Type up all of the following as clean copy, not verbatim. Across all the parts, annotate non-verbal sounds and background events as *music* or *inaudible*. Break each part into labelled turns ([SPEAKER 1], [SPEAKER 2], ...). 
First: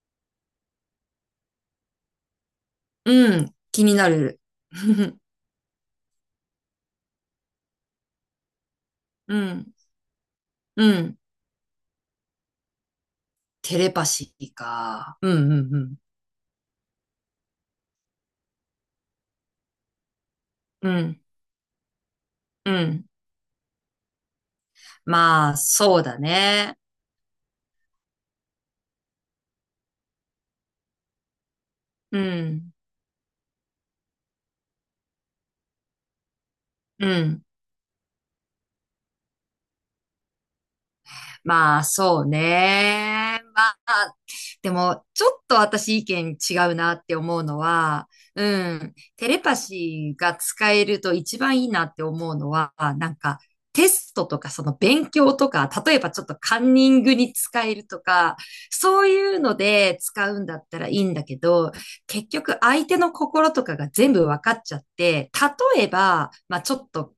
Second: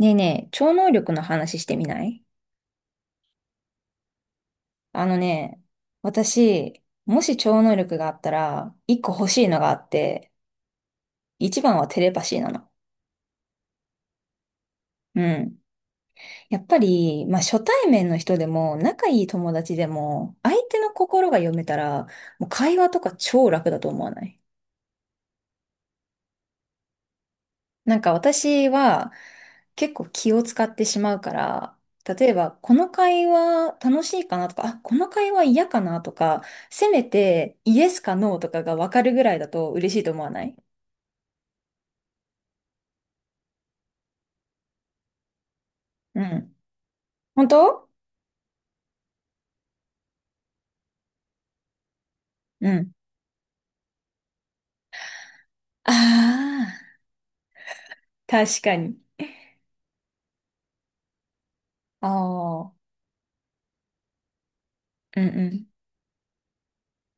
[SPEAKER 1] ねえねえ、超能力の話してみない？
[SPEAKER 2] うん、気になる。
[SPEAKER 1] あの
[SPEAKER 2] *laughs*
[SPEAKER 1] ね、私、もし超能力があったら、一個欲
[SPEAKER 2] う
[SPEAKER 1] しいのが
[SPEAKER 2] ん、
[SPEAKER 1] あって、
[SPEAKER 2] うん。
[SPEAKER 1] 一番はテレパシーなの。
[SPEAKER 2] テレパシーか。
[SPEAKER 1] う
[SPEAKER 2] うん、う
[SPEAKER 1] ん。
[SPEAKER 2] ん、うん。
[SPEAKER 1] やっぱり、まあ、初対面の人でも、仲いい友達でも、相手
[SPEAKER 2] う
[SPEAKER 1] の
[SPEAKER 2] ん、
[SPEAKER 1] 心が読めたら、もう
[SPEAKER 2] う
[SPEAKER 1] 会話と
[SPEAKER 2] ん。
[SPEAKER 1] か超楽だと思わない？
[SPEAKER 2] まあ、そうだね。
[SPEAKER 1] なんか私は結構気を使ってしまうから、
[SPEAKER 2] う
[SPEAKER 1] 例えば
[SPEAKER 2] ん、
[SPEAKER 1] この会話楽しいかなとか、あ、この会話嫌かなとか、せめ
[SPEAKER 2] うん。
[SPEAKER 1] てイエスかノーとかがわかるぐらいだと嬉しいと思わない？
[SPEAKER 2] まあ、そうね。まあ、でも、ちょっと私意
[SPEAKER 1] う
[SPEAKER 2] 見
[SPEAKER 1] ん。
[SPEAKER 2] 違うなって思う
[SPEAKER 1] 本
[SPEAKER 2] の
[SPEAKER 1] 当？
[SPEAKER 2] は、うん、テレパシーが使えると一番いいなって思うの
[SPEAKER 1] う
[SPEAKER 2] は、
[SPEAKER 1] ん。
[SPEAKER 2] なんか、テストとか、その勉強とか、
[SPEAKER 1] あ
[SPEAKER 2] 例えばちょっとカンニ
[SPEAKER 1] あ、
[SPEAKER 2] ングに使えるとか、
[SPEAKER 1] 確かに。
[SPEAKER 2] そういうので使うんだったらいいんだけど、
[SPEAKER 1] あ
[SPEAKER 2] 結局相
[SPEAKER 1] あ、
[SPEAKER 2] 手の心とかが全部分かっちゃっ
[SPEAKER 1] うんう
[SPEAKER 2] て、
[SPEAKER 1] ん。
[SPEAKER 2] 例えば、まあちょっと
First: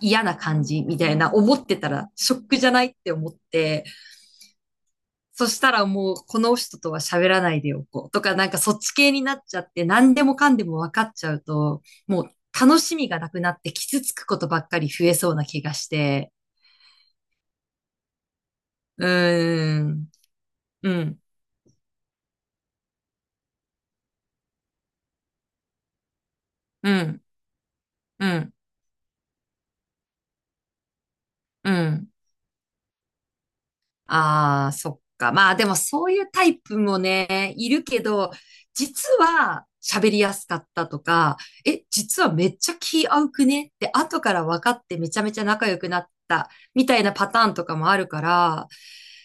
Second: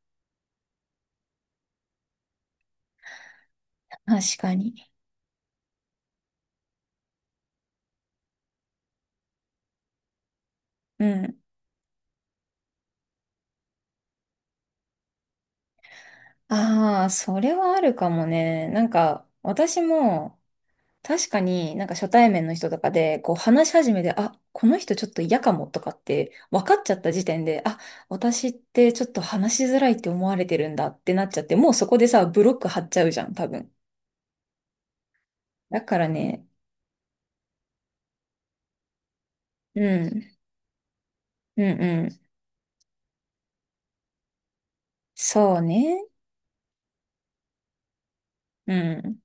[SPEAKER 2] 嫌な感じみたいな思ってたらショックじゃないって思って、
[SPEAKER 1] 確かに。
[SPEAKER 2] そしたらもうこの人とは喋らないでおこうとか、なんかそっち系になっちゃって何でもかんでも分か
[SPEAKER 1] う
[SPEAKER 2] っちゃ
[SPEAKER 1] ん。
[SPEAKER 2] うと、もう楽しみがなくなって傷つくことばっかり増えそうな気がして、
[SPEAKER 1] ああ、それはあるかもね。なん
[SPEAKER 2] う
[SPEAKER 1] か私
[SPEAKER 2] ーん、
[SPEAKER 1] も
[SPEAKER 2] うん、
[SPEAKER 1] 確かになんか初対面の人とかでこう話し始めて、あ、この人ちょっと嫌かもとかって分かっち
[SPEAKER 2] う
[SPEAKER 1] ゃった時
[SPEAKER 2] ん、
[SPEAKER 1] 点で、あ、
[SPEAKER 2] う
[SPEAKER 1] 私っ
[SPEAKER 2] ん、
[SPEAKER 1] てちょっと話しづらいって思われてるんだってなっちゃって、も
[SPEAKER 2] う
[SPEAKER 1] うそこで
[SPEAKER 2] ん。
[SPEAKER 1] さ、ブロック張っちゃうじゃん、多分。
[SPEAKER 2] ああ、そっか。まあでも
[SPEAKER 1] だか
[SPEAKER 2] そ
[SPEAKER 1] ら
[SPEAKER 2] ういうタ
[SPEAKER 1] ね、
[SPEAKER 2] イプもね、いるけど、実は
[SPEAKER 1] う
[SPEAKER 2] 喋りや
[SPEAKER 1] ん、
[SPEAKER 2] すかったとか、
[SPEAKER 1] うん
[SPEAKER 2] え、
[SPEAKER 1] うん。
[SPEAKER 2] 実はめっちゃ気合うくねって後から分かってめちゃめちゃ
[SPEAKER 1] そう
[SPEAKER 2] 仲良くなっ
[SPEAKER 1] ね。
[SPEAKER 2] たみたいなパターンとかもあるから、
[SPEAKER 1] うん。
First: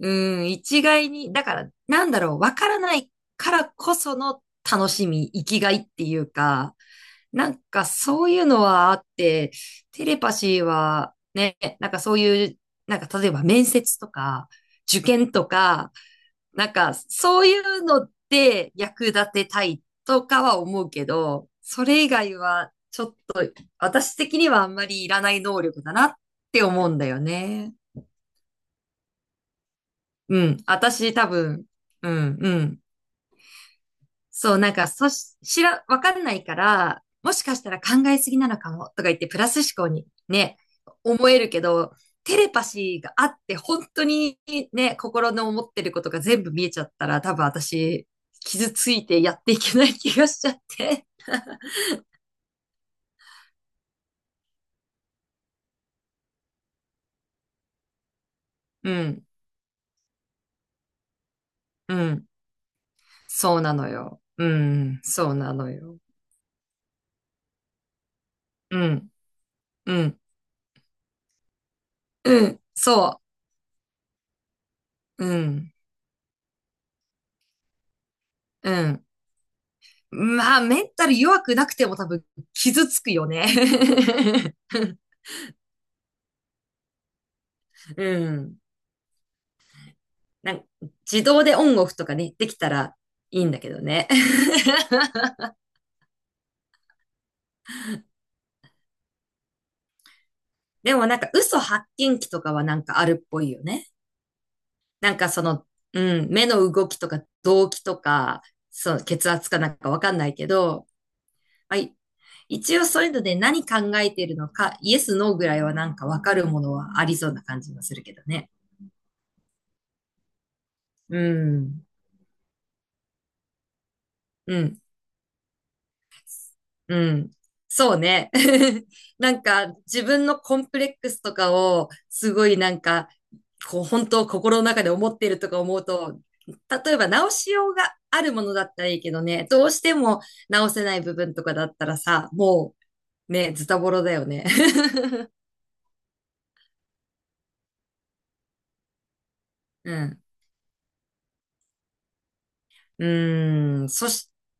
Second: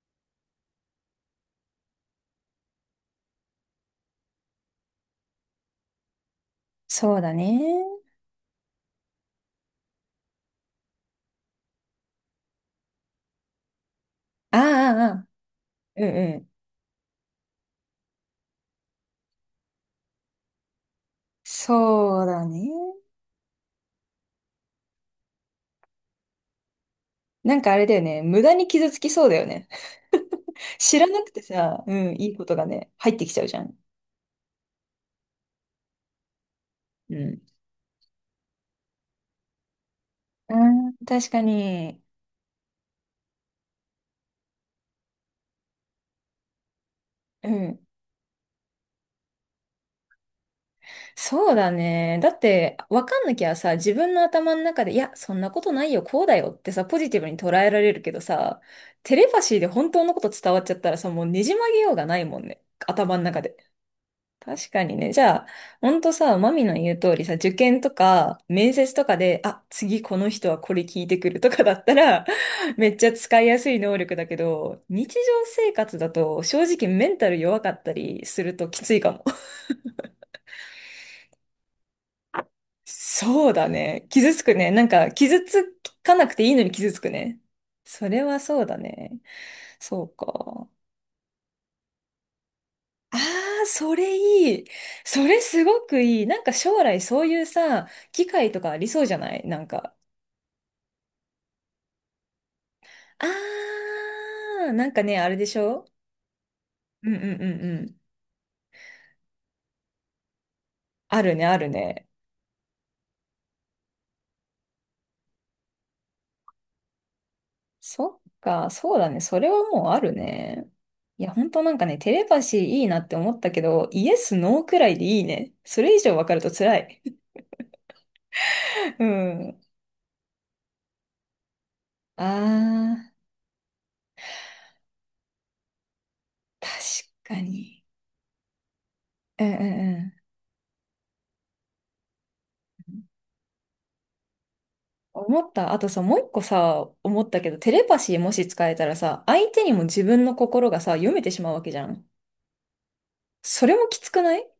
[SPEAKER 2] うん、一概に、だから、なんだろう、わからないからこその楽しみ、生きがいっていうか、
[SPEAKER 1] そうだ
[SPEAKER 2] なん
[SPEAKER 1] ね。
[SPEAKER 2] かそういうのはあって、テレパシーはね、なんかそういう、なんか例えば面接とか、
[SPEAKER 1] ああ、
[SPEAKER 2] 受
[SPEAKER 1] ああ、
[SPEAKER 2] 験とか、
[SPEAKER 1] うんうん。
[SPEAKER 2] なんかそういうので役立てたいとかは思うけど、それ以
[SPEAKER 1] そう
[SPEAKER 2] 外
[SPEAKER 1] だね。
[SPEAKER 2] はちょっと私的にはあんまりいらない能力だなって思うんだよ
[SPEAKER 1] なんか
[SPEAKER 2] ね。
[SPEAKER 1] あれだよね。無駄に傷つきそうだよね。
[SPEAKER 2] うん、
[SPEAKER 1] *laughs* 知ら
[SPEAKER 2] 私
[SPEAKER 1] な
[SPEAKER 2] 多
[SPEAKER 1] くて
[SPEAKER 2] 分、
[SPEAKER 1] さ、う
[SPEAKER 2] う
[SPEAKER 1] ん、いい
[SPEAKER 2] ん、
[SPEAKER 1] こ
[SPEAKER 2] う
[SPEAKER 1] とが
[SPEAKER 2] ん。
[SPEAKER 1] ね、入ってきちゃうじゃん。
[SPEAKER 2] そう、なんか、そし、知ら、わかんないから、
[SPEAKER 1] う
[SPEAKER 2] も
[SPEAKER 1] ん。
[SPEAKER 2] しかしたら考えすぎなのかもとか言って、プラス思考に
[SPEAKER 1] う
[SPEAKER 2] ね、
[SPEAKER 1] ん、
[SPEAKER 2] 思
[SPEAKER 1] 確
[SPEAKER 2] え
[SPEAKER 1] か
[SPEAKER 2] るけど、
[SPEAKER 1] に。
[SPEAKER 2] テレパシーがあって、本当にね、心の思ってることが全部見えちゃったら、多分
[SPEAKER 1] うん。
[SPEAKER 2] 私、傷ついてやっていけない気がしちゃって。
[SPEAKER 1] そうだね。だって、わかんなきゃさ、自分の頭の中で、いや、そんなことないよ、こうだよってさ、ポジティブに捉えられるけどさ、
[SPEAKER 2] う
[SPEAKER 1] テ
[SPEAKER 2] ん、
[SPEAKER 1] レパシーで本当のこと伝わっちゃったらさ、もうねじ曲げよ
[SPEAKER 2] う
[SPEAKER 1] うがない
[SPEAKER 2] ん、
[SPEAKER 1] もんね。頭の中
[SPEAKER 2] そ
[SPEAKER 1] で。
[SPEAKER 2] うなのよ。う
[SPEAKER 1] 確かに
[SPEAKER 2] ん、
[SPEAKER 1] ね。じ
[SPEAKER 2] そう
[SPEAKER 1] ゃあ、
[SPEAKER 2] なの
[SPEAKER 1] ほ
[SPEAKER 2] よ。
[SPEAKER 1] んとさ、マミの言う通りさ、受験とか、面
[SPEAKER 2] う
[SPEAKER 1] 接と
[SPEAKER 2] ん、
[SPEAKER 1] かで、あ、次
[SPEAKER 2] う
[SPEAKER 1] こ
[SPEAKER 2] ん、
[SPEAKER 1] の人はこれ聞いてくるとかだったら、
[SPEAKER 2] うん、
[SPEAKER 1] *laughs* めっちゃ
[SPEAKER 2] そ
[SPEAKER 1] 使いやすい能力だけど、日常
[SPEAKER 2] う、う
[SPEAKER 1] 生
[SPEAKER 2] ん、
[SPEAKER 1] 活だと、正直メンタル弱かったりすると
[SPEAKER 2] う
[SPEAKER 1] きつい
[SPEAKER 2] ん。
[SPEAKER 1] かも。
[SPEAKER 2] まあ、メンタル弱くなくても多分傷つくよね。
[SPEAKER 1] そうだね。傷つく
[SPEAKER 2] *laughs*
[SPEAKER 1] ね。なんか、傷つかなくていいのに傷つくね。
[SPEAKER 2] う
[SPEAKER 1] それは
[SPEAKER 2] ん。
[SPEAKER 1] そうだね。そう
[SPEAKER 2] なんか
[SPEAKER 1] か。
[SPEAKER 2] 自動でオンオフとかね、できたら
[SPEAKER 1] あ
[SPEAKER 2] いいんだ
[SPEAKER 1] あ、
[SPEAKER 2] けど
[SPEAKER 1] そ
[SPEAKER 2] ね。
[SPEAKER 1] れいい。
[SPEAKER 2] *laughs*
[SPEAKER 1] それすごくいい。なんか将来そういうさ、機会とかありそうじゃない？なんか。
[SPEAKER 2] でもなんか嘘発見器とかはなんかあるっぽいよね。
[SPEAKER 1] ああ、なんか
[SPEAKER 2] なん
[SPEAKER 1] ね、あ
[SPEAKER 2] か
[SPEAKER 1] れ
[SPEAKER 2] そ
[SPEAKER 1] でし
[SPEAKER 2] の、
[SPEAKER 1] ょ？
[SPEAKER 2] うん、目の動きと
[SPEAKER 1] うんう
[SPEAKER 2] か
[SPEAKER 1] んうん
[SPEAKER 2] 動
[SPEAKER 1] う
[SPEAKER 2] 機と
[SPEAKER 1] ん。
[SPEAKER 2] か、そう、血圧かなんかわかんないけど、
[SPEAKER 1] あるね、ある
[SPEAKER 2] はい。
[SPEAKER 1] ね。
[SPEAKER 2] 一応そういうので何考えているのか、イエス、ノーぐらいはなんかわかるものはありそうな感じもするけ
[SPEAKER 1] そ
[SPEAKER 2] ど
[SPEAKER 1] っ
[SPEAKER 2] ね。
[SPEAKER 1] か、そうだね。それはもうあるね。
[SPEAKER 2] う
[SPEAKER 1] いや、ほんとなん
[SPEAKER 2] ん。
[SPEAKER 1] かね、テレパシーいいなって思ったけど、イエス、ノ
[SPEAKER 2] う
[SPEAKER 1] ーく
[SPEAKER 2] ん。
[SPEAKER 1] らいでいいね。それ以上わかると辛
[SPEAKER 2] う
[SPEAKER 1] い。
[SPEAKER 2] ん。そうね。*laughs*
[SPEAKER 1] う
[SPEAKER 2] なん
[SPEAKER 1] ん。
[SPEAKER 2] か自分のコンプレックスとかを
[SPEAKER 1] あ
[SPEAKER 2] すごいなんか
[SPEAKER 1] あ、
[SPEAKER 2] こう本当心の中で思っているとか思うと、
[SPEAKER 1] 確
[SPEAKER 2] 例えば直
[SPEAKER 1] か
[SPEAKER 2] しよう
[SPEAKER 1] に。
[SPEAKER 2] があるものだったらいいけど
[SPEAKER 1] う
[SPEAKER 2] ね、
[SPEAKER 1] んうん
[SPEAKER 2] どうして
[SPEAKER 1] う
[SPEAKER 2] も
[SPEAKER 1] ん。
[SPEAKER 2] 直せない部分とかだったらさ、もうね、ズタボロだよね。*laughs*
[SPEAKER 1] 思った。あとさ、もう一個さ、思ったけど、テレパシーもし使えたらさ、相手にも
[SPEAKER 2] う
[SPEAKER 1] 自
[SPEAKER 2] ん。
[SPEAKER 1] 分の心がさ、読めてしまうわけじゃん。
[SPEAKER 2] う
[SPEAKER 1] それ
[SPEAKER 2] ー
[SPEAKER 1] も
[SPEAKER 2] ん。
[SPEAKER 1] きつくない？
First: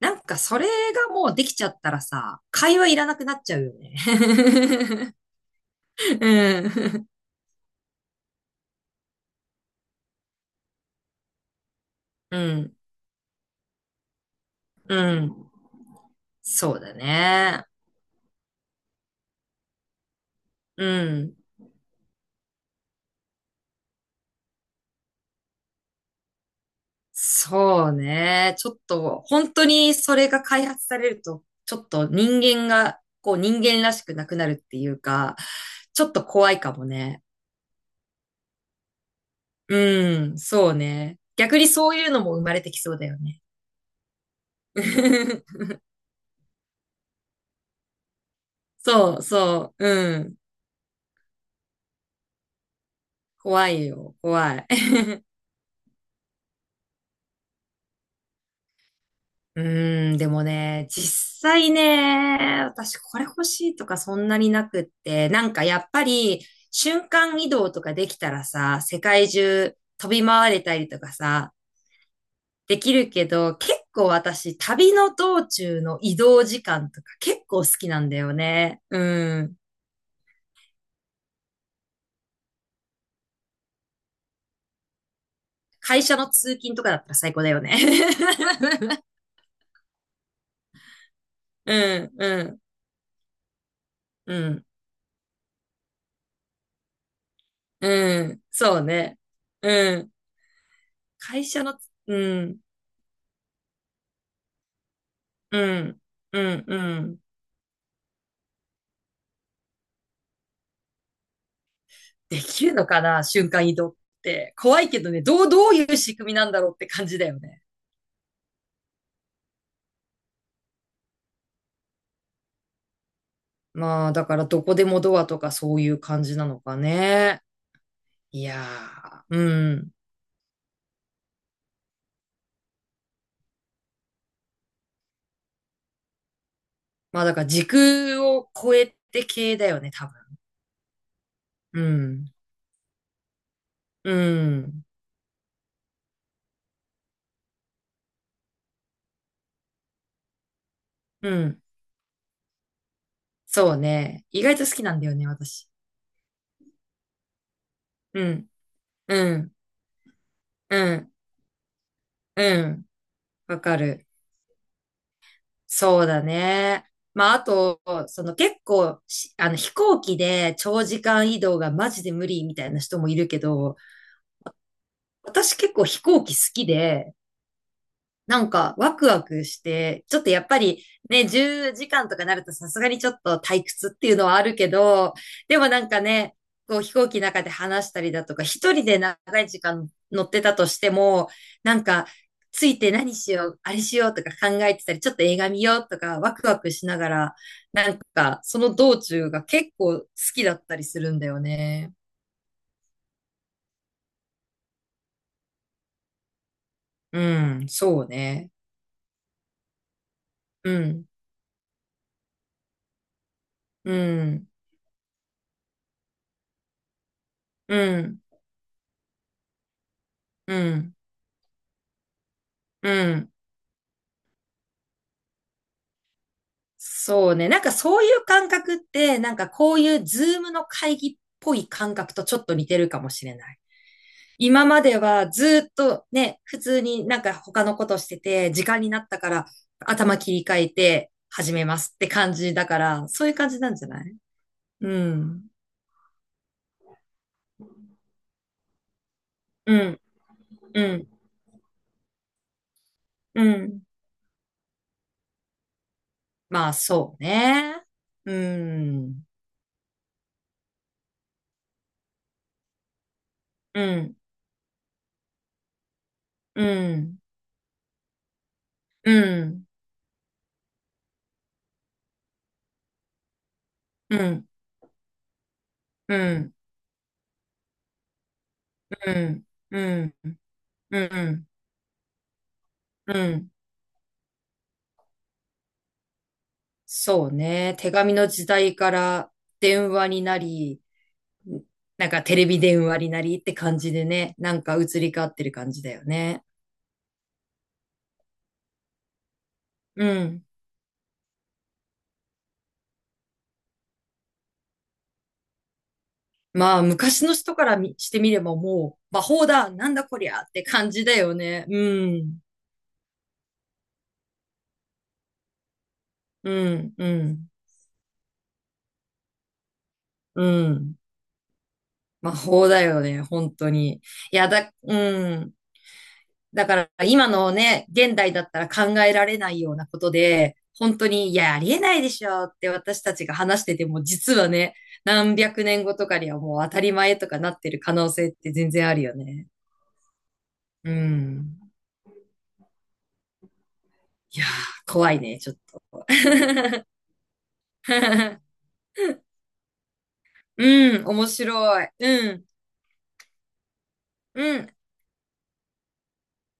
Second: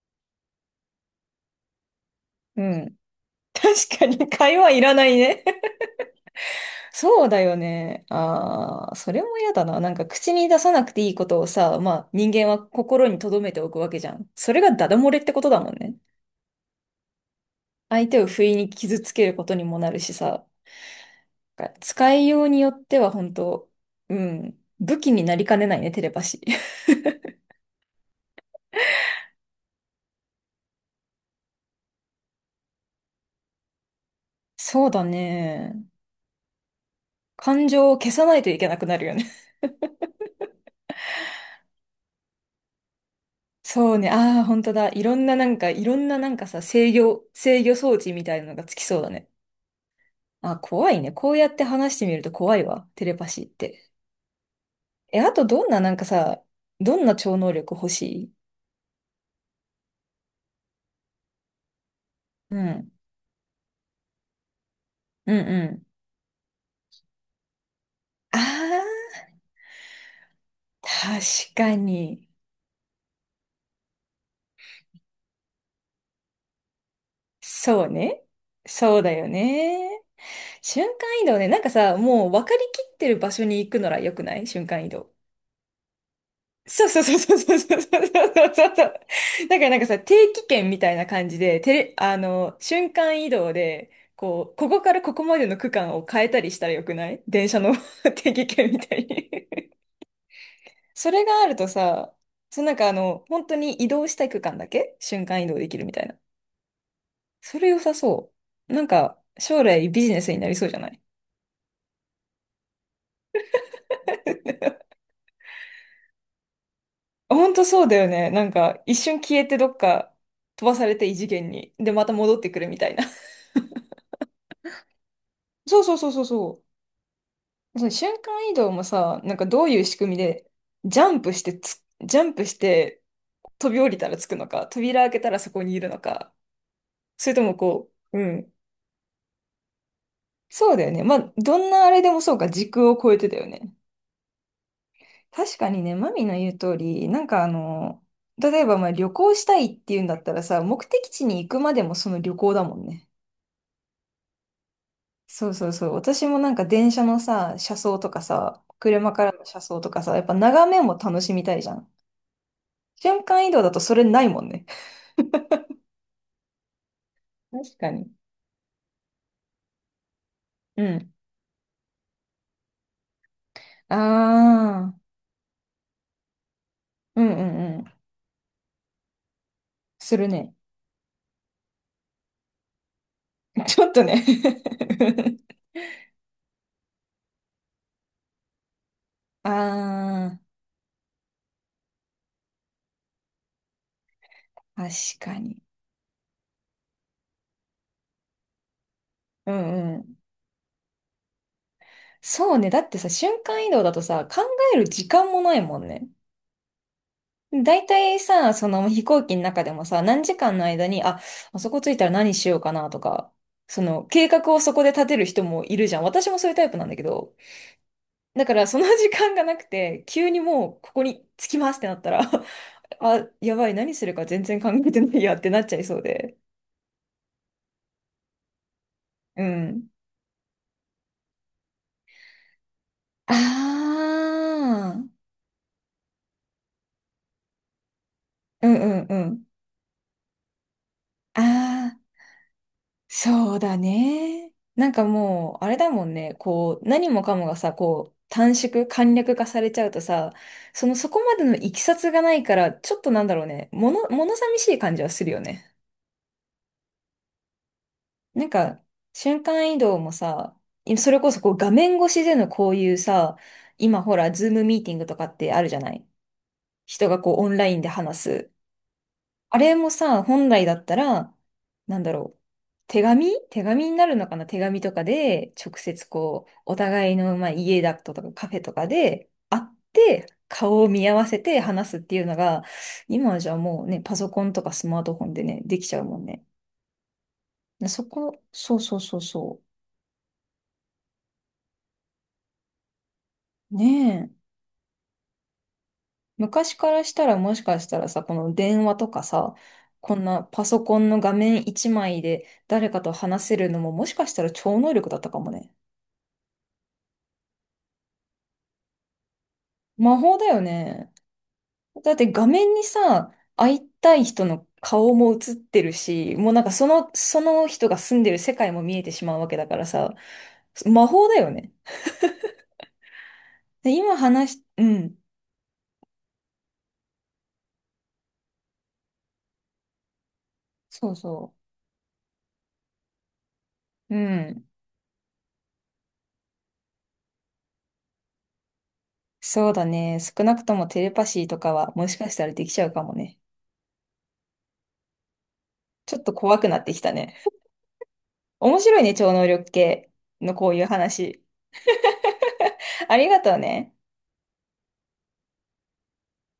[SPEAKER 2] なんかそれがもうできちゃったらさ、
[SPEAKER 1] う
[SPEAKER 2] 会話
[SPEAKER 1] ん。
[SPEAKER 2] いらなくなっちゃうよね。
[SPEAKER 1] 確かに、会話いらない
[SPEAKER 2] *laughs*
[SPEAKER 1] ね。*laughs*
[SPEAKER 2] うん。
[SPEAKER 1] そうだよね。ああ、それも嫌だな。なんか口に出さなくていいことをさ、まあ人
[SPEAKER 2] う
[SPEAKER 1] 間は
[SPEAKER 2] ん。
[SPEAKER 1] 心に留めておくわけじゃん。それがダ
[SPEAKER 2] う
[SPEAKER 1] ダ漏れってこと
[SPEAKER 2] ん。
[SPEAKER 1] だもんね。
[SPEAKER 2] そうだね。
[SPEAKER 1] 相手を不意に傷つけることにもなるしさ。
[SPEAKER 2] うん。
[SPEAKER 1] なんか使いようによっては本当、うん、武器になりかねないね、テレパシー。*laughs*
[SPEAKER 2] そうね。ちょっと、本当にそれが開発されると、ちょっと人間が、こう人間らしくなくなるってい
[SPEAKER 1] そう
[SPEAKER 2] う
[SPEAKER 1] だ
[SPEAKER 2] か、
[SPEAKER 1] ね。
[SPEAKER 2] ちょっと怖いかもね。
[SPEAKER 1] 感情を消さないといけなくなるよね。
[SPEAKER 2] うん、そうね。逆にそういうのも生まれてきそうだよね。
[SPEAKER 1] *laughs* そうね。ああ、本当だ。いろんななん
[SPEAKER 2] *laughs*
[SPEAKER 1] か、いろんななんかさ、制御装置みたいなのがつきそうだ
[SPEAKER 2] そう
[SPEAKER 1] ね。
[SPEAKER 2] そう、うん。
[SPEAKER 1] あ、怖いね。こうやって話してみると怖いわ。テレパシーっ
[SPEAKER 2] 怖い
[SPEAKER 1] て。
[SPEAKER 2] よ、怖い。
[SPEAKER 1] え、あとどんななんかさ、どんな超能力欲しい？
[SPEAKER 2] うーん、でもね、実際
[SPEAKER 1] う
[SPEAKER 2] ね、
[SPEAKER 1] ん。
[SPEAKER 2] 私これ欲しいとかそんなになくって、
[SPEAKER 1] うん
[SPEAKER 2] なんか
[SPEAKER 1] う
[SPEAKER 2] や
[SPEAKER 1] ん。
[SPEAKER 2] っぱり瞬間移動とかできた
[SPEAKER 1] あ
[SPEAKER 2] らさ、世
[SPEAKER 1] あ、
[SPEAKER 2] 界中飛び回れたりとかさ、
[SPEAKER 1] 確かに。
[SPEAKER 2] できるけど、結構私旅の道中の移動時間とか結構好
[SPEAKER 1] そ
[SPEAKER 2] き
[SPEAKER 1] う
[SPEAKER 2] なんだ
[SPEAKER 1] ね。
[SPEAKER 2] よね。
[SPEAKER 1] そうだよ
[SPEAKER 2] うん。
[SPEAKER 1] ね。瞬間移動ね。なんかさ、もう分かりきってる場所に行くのら良くない？瞬間移動。
[SPEAKER 2] 会社の通勤と
[SPEAKER 1] そう
[SPEAKER 2] かだ
[SPEAKER 1] そ
[SPEAKER 2] っ
[SPEAKER 1] う
[SPEAKER 2] た
[SPEAKER 1] そ
[SPEAKER 2] ら
[SPEAKER 1] う
[SPEAKER 2] 最
[SPEAKER 1] そ
[SPEAKER 2] 高だ
[SPEAKER 1] う
[SPEAKER 2] よね。
[SPEAKER 1] そうそうそうそうそう。だからなんかさ、定期券みたいな感じで、
[SPEAKER 2] *laughs*
[SPEAKER 1] テ
[SPEAKER 2] う
[SPEAKER 1] レ、
[SPEAKER 2] ん、
[SPEAKER 1] あ
[SPEAKER 2] う
[SPEAKER 1] の、
[SPEAKER 2] ん、
[SPEAKER 1] 瞬間移動で、
[SPEAKER 2] う
[SPEAKER 1] こう、
[SPEAKER 2] ん、
[SPEAKER 1] ここからここまでの区間を変えたりしたら良くない？電車の *laughs*
[SPEAKER 2] う
[SPEAKER 1] 定
[SPEAKER 2] ん、
[SPEAKER 1] 期券
[SPEAKER 2] そ
[SPEAKER 1] み
[SPEAKER 2] う
[SPEAKER 1] たい
[SPEAKER 2] ね。
[SPEAKER 1] に
[SPEAKER 2] うん。
[SPEAKER 1] それが
[SPEAKER 2] 会
[SPEAKER 1] ある
[SPEAKER 2] 社
[SPEAKER 1] と
[SPEAKER 2] の、
[SPEAKER 1] さ、
[SPEAKER 2] うん。
[SPEAKER 1] そのなんか本当に移動したい区間だけ瞬間移動
[SPEAKER 2] う
[SPEAKER 1] できるみた
[SPEAKER 2] ん、
[SPEAKER 1] いな。
[SPEAKER 2] うん、うん。
[SPEAKER 1] それ良さそう。なんか、将来ビジネスになりそうじゃない？
[SPEAKER 2] できるのかな、瞬間移動って。怖いけどね、どういう仕組みなんだろうって感じだよ
[SPEAKER 1] ほん
[SPEAKER 2] ね。
[SPEAKER 1] とそうだよね。なんか、一瞬消えてどっか飛ばされて異次元に。で、また戻ってくるみたいな。
[SPEAKER 2] まあ、だからどこでもドアとか
[SPEAKER 1] *laughs*
[SPEAKER 2] そ
[SPEAKER 1] そ
[SPEAKER 2] う
[SPEAKER 1] う
[SPEAKER 2] い
[SPEAKER 1] そう
[SPEAKER 2] う
[SPEAKER 1] そうそ
[SPEAKER 2] 感
[SPEAKER 1] う
[SPEAKER 2] じなの
[SPEAKER 1] そ
[SPEAKER 2] かね。
[SPEAKER 1] う。その瞬
[SPEAKER 2] い
[SPEAKER 1] 間移
[SPEAKER 2] や
[SPEAKER 1] 動もさ、なん
[SPEAKER 2] ー、
[SPEAKER 1] かどう
[SPEAKER 2] う
[SPEAKER 1] いう
[SPEAKER 2] ん。
[SPEAKER 1] 仕組みで、ジャンプして飛び降りたらつくのか、扉開けたらそこにいるのか、
[SPEAKER 2] まあ、
[SPEAKER 1] それ
[SPEAKER 2] だ
[SPEAKER 1] と
[SPEAKER 2] から
[SPEAKER 1] も
[SPEAKER 2] 時
[SPEAKER 1] こう、
[SPEAKER 2] 空
[SPEAKER 1] う
[SPEAKER 2] を
[SPEAKER 1] ん。
[SPEAKER 2] 超えて系だよね、多分。
[SPEAKER 1] そうだよね。まあ、どん
[SPEAKER 2] う
[SPEAKER 1] なあれでも
[SPEAKER 2] ん、
[SPEAKER 1] そうか、時空を超えてだよね。
[SPEAKER 2] うん、
[SPEAKER 1] 確かにね、マミの言う通り、なんか例えばまあ旅行したいっていうんだったらさ、目的地
[SPEAKER 2] う
[SPEAKER 1] に行く
[SPEAKER 2] ん。
[SPEAKER 1] までもその旅行だもんね。
[SPEAKER 2] そうね。意外と好きなんだよね、
[SPEAKER 1] そうそ
[SPEAKER 2] 私。
[SPEAKER 1] うそう。私もなんか電車のさ、車窓とか
[SPEAKER 2] うん、
[SPEAKER 1] さ、車から
[SPEAKER 2] う
[SPEAKER 1] の
[SPEAKER 2] ん、
[SPEAKER 1] 車窓とかさ、やっぱ眺
[SPEAKER 2] う
[SPEAKER 1] めも
[SPEAKER 2] ん、
[SPEAKER 1] 楽しみたいじゃん。
[SPEAKER 2] うん。
[SPEAKER 1] 瞬間移
[SPEAKER 2] わ
[SPEAKER 1] 動だ
[SPEAKER 2] か
[SPEAKER 1] とそれ
[SPEAKER 2] る。
[SPEAKER 1] ないもんね。
[SPEAKER 2] そうだね。まあ、あ
[SPEAKER 1] *laughs* 確
[SPEAKER 2] と、
[SPEAKER 1] かに。
[SPEAKER 2] その結構し、あの飛行機で
[SPEAKER 1] う
[SPEAKER 2] 長時
[SPEAKER 1] ん。
[SPEAKER 2] 間移動がマジで無理みたいな人もいるけど、
[SPEAKER 1] ああ、
[SPEAKER 2] 私結構飛行機好きで、
[SPEAKER 1] うんうんうん。
[SPEAKER 2] なんか、ワクワクして、ち
[SPEAKER 1] す
[SPEAKER 2] ょっ
[SPEAKER 1] る
[SPEAKER 2] とやっ
[SPEAKER 1] ね。
[SPEAKER 2] ぱりね、10時間とかなるとさすがにちょっと退
[SPEAKER 1] *laughs* ちょ
[SPEAKER 2] 屈
[SPEAKER 1] っ
[SPEAKER 2] っ
[SPEAKER 1] と
[SPEAKER 2] ていう
[SPEAKER 1] ね
[SPEAKER 2] のはあるけど、でもなんかね、こう飛行機の中で話したりだとか、一人で長
[SPEAKER 1] *laughs*
[SPEAKER 2] い時間乗っ
[SPEAKER 1] あ
[SPEAKER 2] てたとしても、なんか、ついて何しよう、あれしようとか考え
[SPEAKER 1] あ、
[SPEAKER 2] てたり、ちょっ
[SPEAKER 1] 確
[SPEAKER 2] と映
[SPEAKER 1] か
[SPEAKER 2] 画見
[SPEAKER 1] に。
[SPEAKER 2] ようとか、ワクワクしながら、なんか、その道中が
[SPEAKER 1] う
[SPEAKER 2] 結
[SPEAKER 1] んう
[SPEAKER 2] 構好
[SPEAKER 1] ん。
[SPEAKER 2] きだったりするんだよね。
[SPEAKER 1] そうね。だってさ、瞬間移動だとさ、考える時間もないもんね。
[SPEAKER 2] うん、
[SPEAKER 1] 大
[SPEAKER 2] そう
[SPEAKER 1] 体
[SPEAKER 2] ね。
[SPEAKER 1] さ、その飛行機の中でもさ、何時間の
[SPEAKER 2] う
[SPEAKER 1] 間に、
[SPEAKER 2] ん、
[SPEAKER 1] あ、あそこ着いたら何しようかなとか、そ
[SPEAKER 2] う
[SPEAKER 1] の計
[SPEAKER 2] ん、
[SPEAKER 1] 画をそこで立てる人もいるじゃん。私もそういうタイプなんだけど、
[SPEAKER 2] うん、
[SPEAKER 1] だからその時間がなくて、急に
[SPEAKER 2] う
[SPEAKER 1] もうこ
[SPEAKER 2] ん、
[SPEAKER 1] こに着きますってなったら
[SPEAKER 2] う
[SPEAKER 1] *laughs* あ、
[SPEAKER 2] ん。
[SPEAKER 1] やばい、何するか全然考えてないやってなっちゃいそうで。
[SPEAKER 2] そうね。なんかそういう感覚って、なん
[SPEAKER 1] う
[SPEAKER 2] かこう
[SPEAKER 1] ん。
[SPEAKER 2] いうズームの会議っぽい感覚とちょっと似てるかもし
[SPEAKER 1] あ
[SPEAKER 2] れない。今まで
[SPEAKER 1] あ、
[SPEAKER 2] はずっとね、普通になんか他のことしてて、時
[SPEAKER 1] うん
[SPEAKER 2] 間にな
[SPEAKER 1] う
[SPEAKER 2] っ
[SPEAKER 1] ん
[SPEAKER 2] た
[SPEAKER 1] う
[SPEAKER 2] か
[SPEAKER 1] ん。
[SPEAKER 2] ら頭切り替えて
[SPEAKER 1] あ
[SPEAKER 2] 始めますって
[SPEAKER 1] あ。
[SPEAKER 2] 感じだから、そういう感
[SPEAKER 1] そう
[SPEAKER 2] じなん
[SPEAKER 1] だ
[SPEAKER 2] じゃない？
[SPEAKER 1] ね。な
[SPEAKER 2] う
[SPEAKER 1] んか
[SPEAKER 2] ん。
[SPEAKER 1] もう、あれだもんね。こう、何もかもがさ、こう、簡略化され
[SPEAKER 2] う
[SPEAKER 1] ちゃう
[SPEAKER 2] ん。
[SPEAKER 1] とさ、
[SPEAKER 2] う
[SPEAKER 1] その
[SPEAKER 2] ん。
[SPEAKER 1] そこまでのいきさつがないから、ちょっとなんだ
[SPEAKER 2] う
[SPEAKER 1] ろうね。
[SPEAKER 2] ん。
[SPEAKER 1] 物寂しい感じはするよね。
[SPEAKER 2] まあそうね。う
[SPEAKER 1] なんか、
[SPEAKER 2] ん。
[SPEAKER 1] 瞬間移動もさ、それこそこう画面越しでのこういうさ、
[SPEAKER 2] う
[SPEAKER 1] 今ほ
[SPEAKER 2] ん。
[SPEAKER 1] ら、ズームミーティングとかってあるじゃない？
[SPEAKER 2] う
[SPEAKER 1] 人
[SPEAKER 2] ん。
[SPEAKER 1] がこうオンラインで話す。
[SPEAKER 2] う
[SPEAKER 1] あ
[SPEAKER 2] ん。
[SPEAKER 1] れもさ、本来だったら、なんだろう。手紙になる
[SPEAKER 2] う
[SPEAKER 1] のかな？
[SPEAKER 2] ん。
[SPEAKER 1] 手紙とかで、直接
[SPEAKER 2] う
[SPEAKER 1] こう、
[SPEAKER 2] ん。
[SPEAKER 1] お互いの、まあ、家だとかカフェとか
[SPEAKER 2] う
[SPEAKER 1] で
[SPEAKER 2] ん。
[SPEAKER 1] 会っ
[SPEAKER 2] うん。
[SPEAKER 1] て、顔を
[SPEAKER 2] うん。
[SPEAKER 1] 見合わ
[SPEAKER 2] う
[SPEAKER 1] せ
[SPEAKER 2] ん。
[SPEAKER 1] て話すっていうのが、
[SPEAKER 2] う
[SPEAKER 1] 今はじ
[SPEAKER 2] ん。
[SPEAKER 1] ゃあもうね、パソコンとかスマートフォンでね、できちゃうもんね。
[SPEAKER 2] そうね。
[SPEAKER 1] で
[SPEAKER 2] 手
[SPEAKER 1] そ
[SPEAKER 2] 紙の
[SPEAKER 1] こ、
[SPEAKER 2] 時
[SPEAKER 1] そ
[SPEAKER 2] 代
[SPEAKER 1] う
[SPEAKER 2] か
[SPEAKER 1] そうそう
[SPEAKER 2] ら
[SPEAKER 1] そ
[SPEAKER 2] 電話になり、なんかテレビ電話になりって
[SPEAKER 1] う。
[SPEAKER 2] 感じで
[SPEAKER 1] ねえ。
[SPEAKER 2] ね、なんか移り変わってる感じだよね。
[SPEAKER 1] 昔からしたらもしかしたらさ、この電話とかさ、
[SPEAKER 2] う
[SPEAKER 1] こんな
[SPEAKER 2] ん。
[SPEAKER 1] パソコンの画面一枚で誰かと話せるのももしかしたら超能力だったかもね。
[SPEAKER 2] まあ、昔の人からみしてみればもう、魔法だ、なんだ
[SPEAKER 1] 魔
[SPEAKER 2] こり
[SPEAKER 1] 法
[SPEAKER 2] ゃ
[SPEAKER 1] だ
[SPEAKER 2] っ
[SPEAKER 1] よ
[SPEAKER 2] て感じ
[SPEAKER 1] ね。
[SPEAKER 2] だよね。う
[SPEAKER 1] だって
[SPEAKER 2] ん。
[SPEAKER 1] 画面にさ、会いたい人の顔も映ってるし、
[SPEAKER 2] う
[SPEAKER 1] もうなんかそ
[SPEAKER 2] ん、う
[SPEAKER 1] の、そ
[SPEAKER 2] ん、
[SPEAKER 1] の人が住んでる世界も見えてしまうわけだからさ、
[SPEAKER 2] うん。
[SPEAKER 1] 魔法だよね。
[SPEAKER 2] 魔法だよね、本当
[SPEAKER 1] で、
[SPEAKER 2] に。
[SPEAKER 1] 今
[SPEAKER 2] いや
[SPEAKER 1] 話し、
[SPEAKER 2] だ、
[SPEAKER 1] う
[SPEAKER 2] う
[SPEAKER 1] ん。
[SPEAKER 2] ん。だから今のね、現代だったら考えられないようなことで、本当
[SPEAKER 1] そう
[SPEAKER 2] に、い
[SPEAKER 1] そ
[SPEAKER 2] や、ありえないでしょって私たちが話してても、
[SPEAKER 1] う。う
[SPEAKER 2] 実は
[SPEAKER 1] ん。
[SPEAKER 2] ね、何百年後とかにはもう当たり前とかなってる可能性って全然あるよね。
[SPEAKER 1] そうだね。少なくとも
[SPEAKER 2] う
[SPEAKER 1] テレパシー
[SPEAKER 2] ん。
[SPEAKER 1] とかはもしかしたらできちゃうかもね。
[SPEAKER 2] いやー、怖いね、ちょっと。
[SPEAKER 1] ちょっと怖くなって
[SPEAKER 2] *laughs*
[SPEAKER 1] きたね。面白いね、超能力系のこういう
[SPEAKER 2] うん、面
[SPEAKER 1] 話。
[SPEAKER 2] 白い。うん、
[SPEAKER 1] ありがとうね。
[SPEAKER 2] うん。